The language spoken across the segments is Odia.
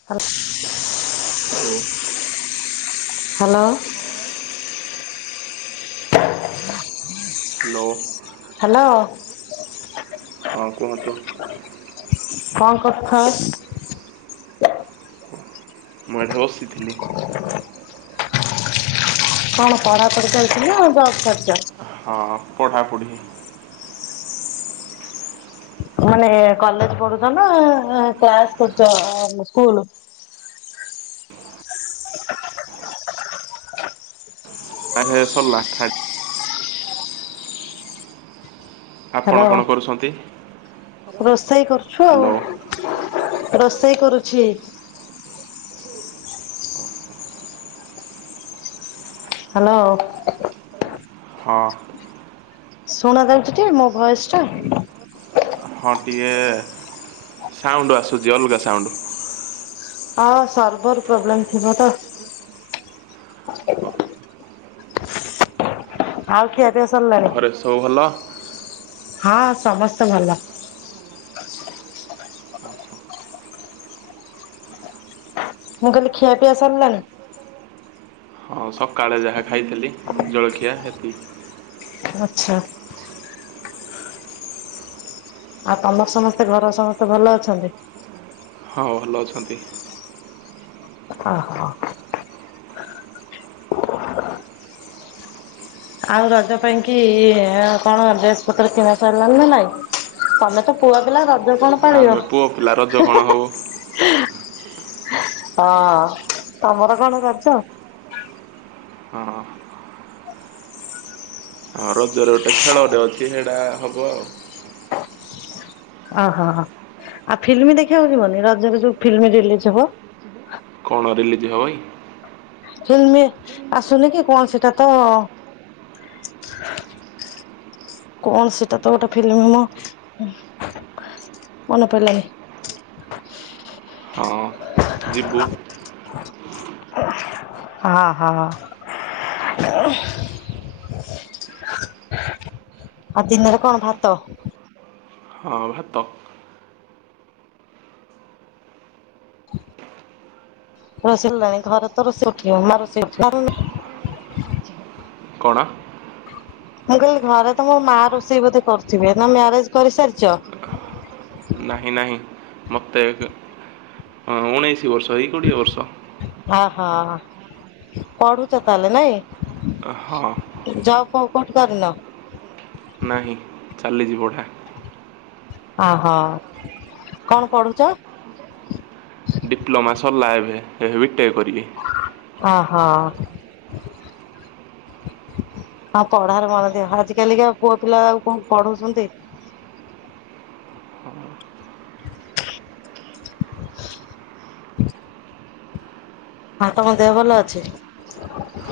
[unintelligible] [unintelligible] [inaudible] ହ୍ୟାଲୋ। [inaudible] ହ୍ୟାଲୋ। ହ୍ୟାଲୋ। [inaudible] ହଁ କୁହନ୍ତୁ। [unintelligible] ମୁଁ ଏଠରେ ବସିଥିଲି। କଣ ପଢ଼ି ପଢ଼ି ଚାଲିଚି ନା ଜବ୍ କରିଛ? ହଁ ପଢ଼ା ପଢ଼ି। ମାନେ କଲେଜ ପଢୁଛ ନା କ୍ଲାସ କରୁଛ ସ୍କୁଲ? [unintelligible] ଆପଣ ହ୍ୟାଲୋ କଣ କରୁଛନ୍ତି? ରୋଷେଇ କରୁଛୁ ହ୍ୟାଲୋ ଆଉ ରୋଷେଇ କରୁଛି। ହ୍ୟାଲୋ। ହଁ। ଶୁଣା ଯାଉଛି ଟିକେ ମୋ ଭୟସଟା? ହଁ ଟିକେ ସାଉଣ୍ଡ ଆସୁଛି ଅଲଗା ସାଉଣ୍ଡ। ହଁ ସର୍ଭର ପ୍ରୋବ୍ଲେମ ଥିବ ତ? [inaudible] ଆଉ ଖିଆ ପିଆ ସରିଲାଣି? ତଉ ଭଲ ହଁ ସମସ୍ତେ ଭଲ। [inaudible] ମୁଁ କହିଲି ଖିଆ ପିଆ ସରିଲାଣି? ହଁ ସକାଳେ ଯାହା ଖାଇଥିଲି ଜଳଖିଆ ହେତିକି। ଆଚ୍ଛା। ଆଉ ତମର ସମସ୍ତେ ଘର ସମସ୍ତେ ଭଲ ଅଛନ୍ତି? ହଁ ଭଲ ଅଛନ୍ତି। ଓହୋ। ଆଉ ରଜ ପାଇଁ କି କଣ ଡ୍ରେସ୍ ପତ୍ର କିଣା ସାରିଲାଣି ନା ନାଇଁ। ତମେ ତ ଖୁଆ ପିଲା ରଜ କଣ ଆମେ ପାଳିବ। ପୁଅ ପିଲା ରଜ କଣ ହବ ହଁ ତମର କଣ ରଜ। ହଁ। ହଁ ରଜରେ ଗୋଟେ ଖେଳରେ ଅଛି ସେଇଟା ହବ ଆଉ। ଓହୋ ଆଉ ଫିଲ୍ମ ଦେଖିବାକୁ ଯିବନି ରଜରେ ଯୋଉ ଫିଲ୍ମ ରିଲିଜ ହବ। କଣ ରିଲିଜ ହବ କି? ଫିଲ୍ମ ଆସୁନି କି କଣ ସେଟା ତ କଣ ସେଟା ତ ଗୋଟେ ଫିଲ୍ମ ମ ମନ ପଡ଼ିଲାଣିି। ହଁ ଯିବୁ ହଁ ହଁ। ଆଉ ଦିନରେ କଣ ଭାତ? ହଁ ଭାତ। ରୋଷେଇ ଲାଣି ଘରେ ତ ରୋଷେଇ ଉଠିବ ମା ରୋଷେଇ ଉଠିବାରୁ କଣ? ମୁଁ କହିଲି ଘରେ ତମ ମା ରୋଷେଇ ବୋଧେ କରୁଥିବେ ନା ମ୍ୟାରେଜ କରିସାରିଛ? ନାହିଁ ନାହିଁ ମୋତେ ଉଣେଇଶ ବର୍ଷ ଏଇ କୋଡ଼ିଏ ବର୍ଷ। ଓହୋ ପଢୁଛ ତାହେଲେ ନାଇଁ। ହଁ ଜବ୍ ଫବ୍ କଣ କରୁନ। ନାହିଁ ଚାଲିଯିବଟା। ଓହୋ କଣ ପଢୁଚ? ଡିପ୍ଲୋମା ସରିଲା ଏବେ ଏବେ ବି ଟେକ୍ କରିବି। ଓ ହୋ। ହଁ ପଢାରେ ମନ ଦିଅ ଆଜିକାଲିକା ପୁଅ ପିଲା ଆଉ କଣ ପଢଉଛନ୍ତି। ଆଉ ତମ ଦେହ ଭଲ ଅଛି?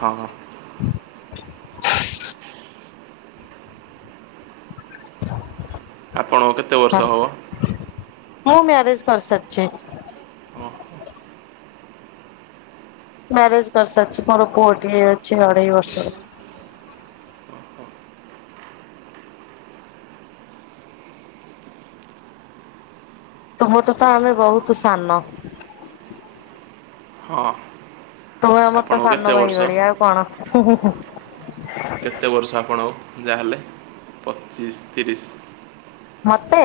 ହଁ ହଁ। ଆପଣଙ୍କୁ କେତେ ହଁ ବର୍ଷ ହେବ? ମୁଁ ମ୍ୟାରେଜ କରିସାରିଛି। ମ୍ୟାରେଜ କରିସାରିଛି ମୋର ପୁଅଟି ଅଛି ଅଢେଇ ବର୍ଷ। ତମଠୁ ତ ଆମେ ବହୁତ ସାନ। ହଁ। ତୁମେ ଆମର ତ ଆପଣଙ୍କୁ ସାନ କେତେ ଭାଇ ବର୍ଷ ଭଳିଆ ଆଉ କଣ। କେତେ ବର୍ଷ ଆପଣଙ୍କୁ ଯାହାହେଲେ ପଚିଶ ତିରିଶ। ମତେ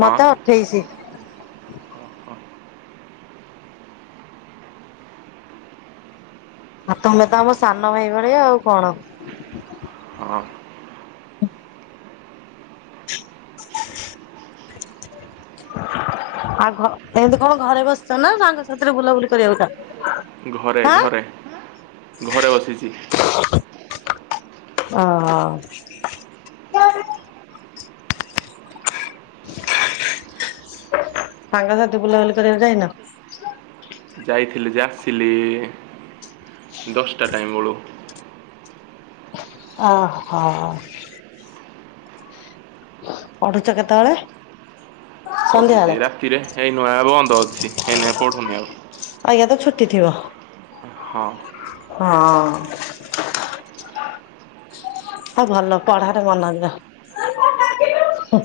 ହଁ ମତେ ଅଠେଇଶି। ଆଉ ତମେ ତ ଆମ ସାନ ଭାଇ ଭଳିଆ ଆଉ କଣ। ହଁ [inaudible] ଆଉ ଏମିତି କଣ ଘରେ ବସିଛ ନା ତାଙ୍କ ସାଥିରେ ବୁଲାବୁଲି କରିବାକୁ ଯାଅ। ଘରେ ଆଁ ଘରେ ଘରେ ବସିଛି। ଓହୋ। ସାଙ୍ଗସାଥି ବୁଲାବୁଲି କରିବାକୁ ଯାଇନ। ଯାଇଥିଲି ଯେ ଆସିଲି ଦଶଟା ଟାଇମ୍ ବେଳୁ। ଅହ। ପଢୁଛ କେତେବେଳେ? ସନ୍ଧ୍ୟାବେଳେ? ପଢୁଛି ରାତିରେ ଏଇ ନୂଆଁ ବନ୍ଦ ଅଛି ଏଇନେ ପଢୁନି ଆଉ। ଆଜ୍ଞା ତ ଛୁଟି ଥିବ। ହଁ। ହଁ। ହଉ ଭଲ ପଢାରେ ମନ ଦିଅ।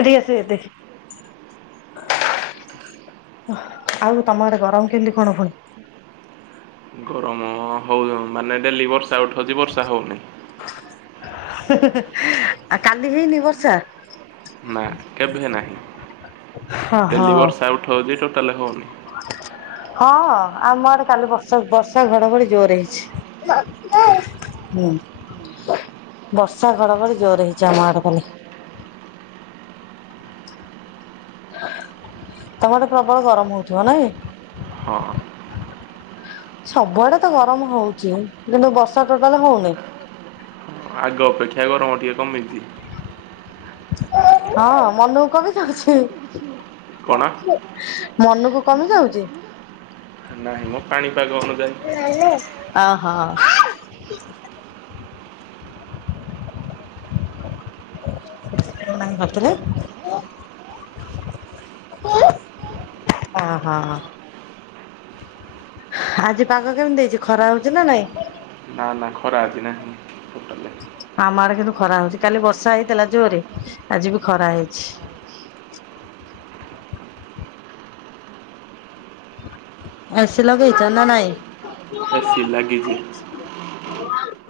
ଏଠିକି ଆସି ଦେ। ଆଉ ତମ ଆଡେ ଗରମ କେମିତି କଣ ପୁଣି? ଗରମ ହଉ ହଁ ମାନେ ଡେଲି ବର୍ଷା ଉଠଉଚି ବର୍ଷା ହୋଉନି। ଆ କାଲି ହେଇନି ବର୍ଷା? ନା କେଭେ ହେ ନାହିଁ। ହଁ ଡେଲି ହଁ। ବର୍ଷା ଉଠଉଛି ଟୋଟାଲ ହଉନି। ହଁ ଆମ ଆଡେ କାଲି ବର୍ଷା ବର୍ଷା ଘଡଘଡି ଜୋରେ ହେଇଛି। ହୁଁ ବର୍ଷା ଘଡଘଡି ଜୋରେ ହେଇଛି ଆମ ଆଡେ କାଲି। ତମ ଆଡେ ପ୍ରବଳ ଗରମ ହଉଥିବ ନାଇଁ? ହଁ ସବୁଆଡେ ତ ଗରମ ହଉଛି କିନ୍ତୁ ବର୍ଷା ଟୋଟାଲ ହଉନି। ଆଗ ଅପେକ୍ଷା ଗରମ ଟିକିଏ କମିଛି। ହଁ ମନକୁ କମି ଯାଉଛି କଣ ମନକୁ କମି ଯାଉଛି। ନାହିଁ ମ ପାଣିପାଗ ଅନୁଯାୟୀ। ଅହ। [unintelligible] ଅହ। ଆଜି ପାଗ କେମିତି ହେଇଛି ଖରା ହଉଛି ନା ନାଇଁ। ନା ନା ଖରା ଆଜି ନାହିଁ ଟୋଟାଲେ। ଆମ ଆଡେ କିନ୍ତୁ ଖରା ହଉଛି କାଲି ବର୍ଷା ହେଇଥିଲା ଜୋରେ ଆଜି ବି ଖରା ହେଇଛି। ଏସି ଲଗେଇଚ ନା ନାଇଁ? ଏସି ଲାଗିଛି।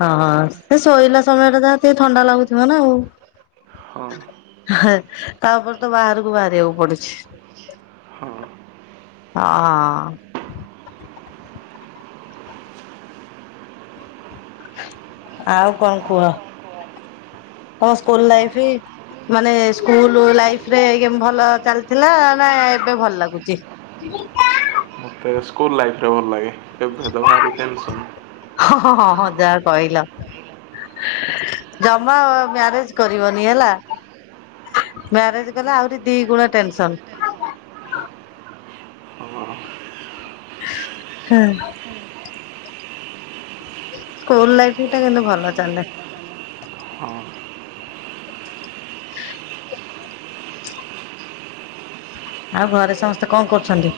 ହଁ ସେ ଶୋଇଲା ସମୟ ଟା ଯାହା ଟେ ଥଣ୍ଡା ଲାଗୁଥିବ ନା ଆଉ। ହଁ ତା ଉପରେ ତ ବାହାରକୁ ବାହାରିବାକୁ ପଡୁଛି। ହଁ। ହଁ। ଆଉ କଣ କୁହ କଣ ସ୍କୁଲ ଲାଇଫରେ ମାନେ ସ୍କୁଲୁ ଲାଇଫ ରେ କେମିତି ଭଲ ଚାଲିଥିଲା ନା ଏବେ ଭଲ ଲାଗୁଛି? [unintelligible] ମତେ ସ୍କୁଲ ଲାଇଫ ଟା ଭଲ ଲାଗେ ଏବେ ତ ଭାରି ଟେନସନ୍। ହଁ ହଁ ହଁ ଯାହା କହିଲ। ଜମା ମ୍ୟାରେଜ୍‌ କରିବନି ହେଲା। ମ୍ୟାରେଜ୍‌ କଲେ ଆହୁରି ଦି ଗୁଣା ଟେନ୍‌ସନ୍‌। ହଁ ହୁଁ। ସ୍କୁଲ ଲାଇଫ ଟା କିନ୍ତୁ ଭଲ ଚାଲେ। ହଁ। ଆଉ ଘରେ ସମସ୍ତେ କଣ କରୁଛନ୍ତି?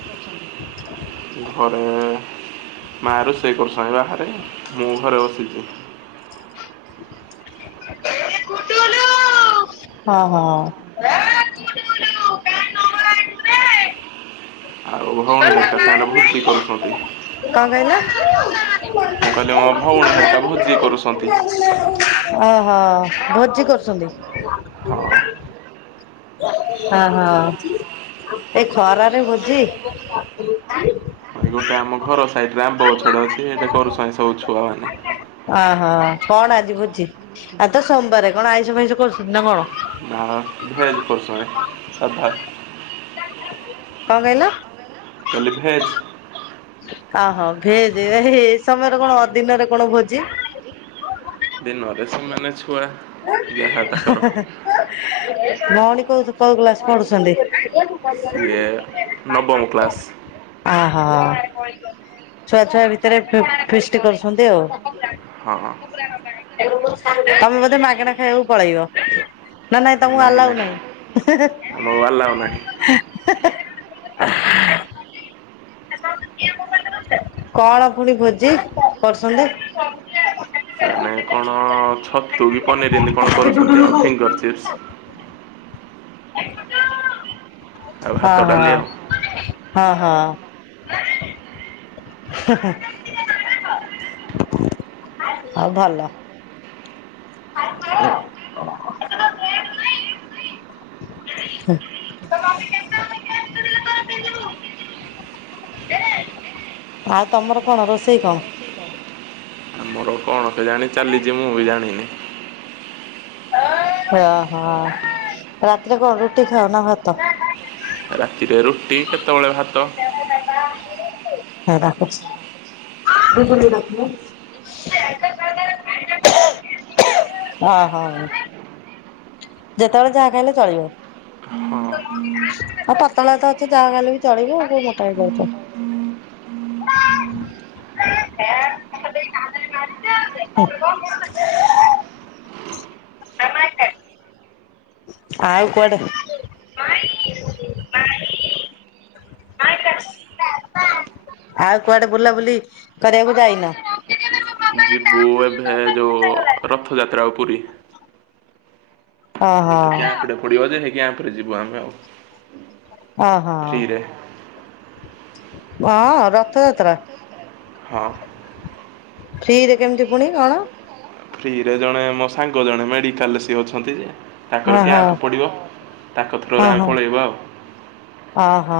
ଆ ରୋଷେଇ କରୁଛନ୍ତି ବାହାରେ ମୁଁ ଘରେ ବସିଛି। ହଁ ହଁ। ଆଉ ଭଉଣୀ କଣ ହେରିକା ସେମାନେ ଭୋଜି କରୁଛନ୍ତି କହିଲ? ମୁଁ କହିଲି ମୋ ଭଉଣୀ ହେରିକା ଭୋଜି କରୁଛନ୍ତି। ଓହୋ, ଭୋଜି କରୁଚନ୍ତି? ହଁ। ଓହୋ, ଏଇ ଖରାରେ ଭୋଜି? ଏଇ ଗୋଟେ ଆମ ଘର ସାଇଟ୍ ରେ ଆମ୍ବ ଗଛଟେ କଣ ଅଛି, ସେଇଟି କରୁଛନ୍ତି ସବୁ ଛୁଆ ମାନେ। ଅହୋ କଣ ଆଜି ଭୋଜି? ଆଜି ତ ସୋମବାରେ, କଣ ଆଇଁଷ ଫାଇଁଷ କରୁଚନ୍ତି ନା କଣ? ନା ଭେଜ୍ କରୁଚନ୍ତି ସାଧା। କଣ କହିଲ? କହିଲି ଭେଜ୍। ଅହୋ, ଭେଜ୍, ହେ ହେ, ଏ ସମୟରେ କଣ ଅଦିନରେ କଣ ଭୋଜି? ଦିନରେ ସେମାନେ ଛୁଆ ହା ଯାହା ତାଙ୍କର ହା ହା, ଭଉଣୀ କୋଉ କୋଉ କ୍ଲାସ୍ ପଢୁଚନ୍ତି? ସିଏ ନବମ କ୍ଲାସ୍। ଅହୋ। ଛୁଆ ଛୁଆ ଭିତରେ ଫି ଫିଷ୍ଟି କରୁଛନ୍ତି ଆଉ। ହଁ ତମେ ବୋ ଧେ ମାଗଣା ଖାଇବାକୁ ପଳେଇବ, ନା ନାଇଁ ତମକୁ ଆଲାଉ ନାହିଁ? ହେ ହେ ହେ। ଆମକୁ ଆଲାଉ ନାହିଁ। ହେ ହେ ହେ କଣ ପୁଣି ଭୋଜି କରୁଚନ୍ତି? ସେମାନେ କଣ ଛତୁ କି ପନିର ଏମିତି କଣ କରୁଚନ୍ତି ଆଉ, ଫିଙ୍ଗର୍ ଚିପ୍ସ? ଆଉ ଅ ଭାତ ହୋ, ଡାଲି ଆଉ ହଁ ହଁ। ହେ ହେ ହେ, ହଉ ଭଲ। [unintelligible] [unintelligible] ଆଉ ତମର କଣ, ରୋଷେଇ କଣ? ଆମର କଣ କେଜାଣି ଚାଲିଚି, ମୁଁ ବି ଜାଣିନି। ଓହୋ, ରାତିରେ କଣ ରୁଟି ଖାଅ ନା ଭାତ? ରାତିରେ ରୁଟି, କେତେବେଳେ ଭାତ। ଏ ଡାକୁଚି। [unintelligible] ଅ ହ ଯେତେବେଳେ ଯାହା ଖାଇଲେ ଚଳିବ। ହଁ ଅ ପତଳା ତ ଅଛ, ଯାହା ଖାଇଲେ ବି ଚଳିବ ଆଉ କୋଉ ମୋଟା ହେଇଯାଉଚ? ହୁଁ [unintelligible] ଆଉ କଆଡେ? ଆଉ କୁଆଡେ ବୁଲାବୁଲି କରିବାକୁ ଯାଇନ? ଯିବୁ ଏବେ ଯଉ ରଥଯାତ୍ରା କୁ ପୁରୀ। ଓହୋ ଗୋଟେ କ୍ୟାମ୍ପ୍ ଟେ ପଡିବ ଯେ, ହେଇ କ୍ୟାମ୍ପ୍ ରେ ଯିବୁ ଆମେ ଆଉ। ଅ ହ। ଫ୍ରିରେ ୱା ରଥଯାତ୍ରା? ହଁ। ଫ୍ରିରେ କେମିତି ପୁଣି କଣ? ଫ୍ରିରେ ଜଣେ ମୋ ସାଙ୍ଗ ଜଣେ ମେଡିକାଲ ସିଏ ଅଛନ୍ତି ଯେ। ତାଙ୍କର ଓହୋ କ୍ୟାପ ପଡ଼ିବ ତାଙ୍କ ଥ୍ରୋରୁ ଆମେ ପଳେଇବା ଆଉ। ଅ ହ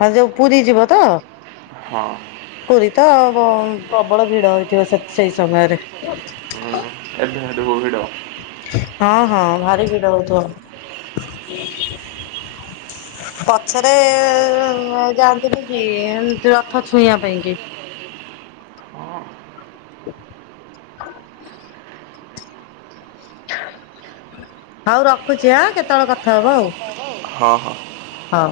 ହ ଯୋଉ ପୁରୀ ଯିବ ତ। ହଁ ପୁରୀ ତ ପ୍ରବଳ ଭିଡ ହେଇଥିବ ସେ ସେଇ ସମୟରେ [unintelligible] ଭିଡ଼ ହଁ ହଁ ଭାରି ଭିଡ଼ ହଉଥିବ। ପଛରେ ଯାଆନ୍ତିନି କି ଏ ରଥ ଛୁଇଁବା ପାଇଁ କି। [inaudible] ହଉ ରଖୁଛି ଆଁ କେତେବେଳେ କଥା ହବା ଆଉ। ଓହୋ ହଉ।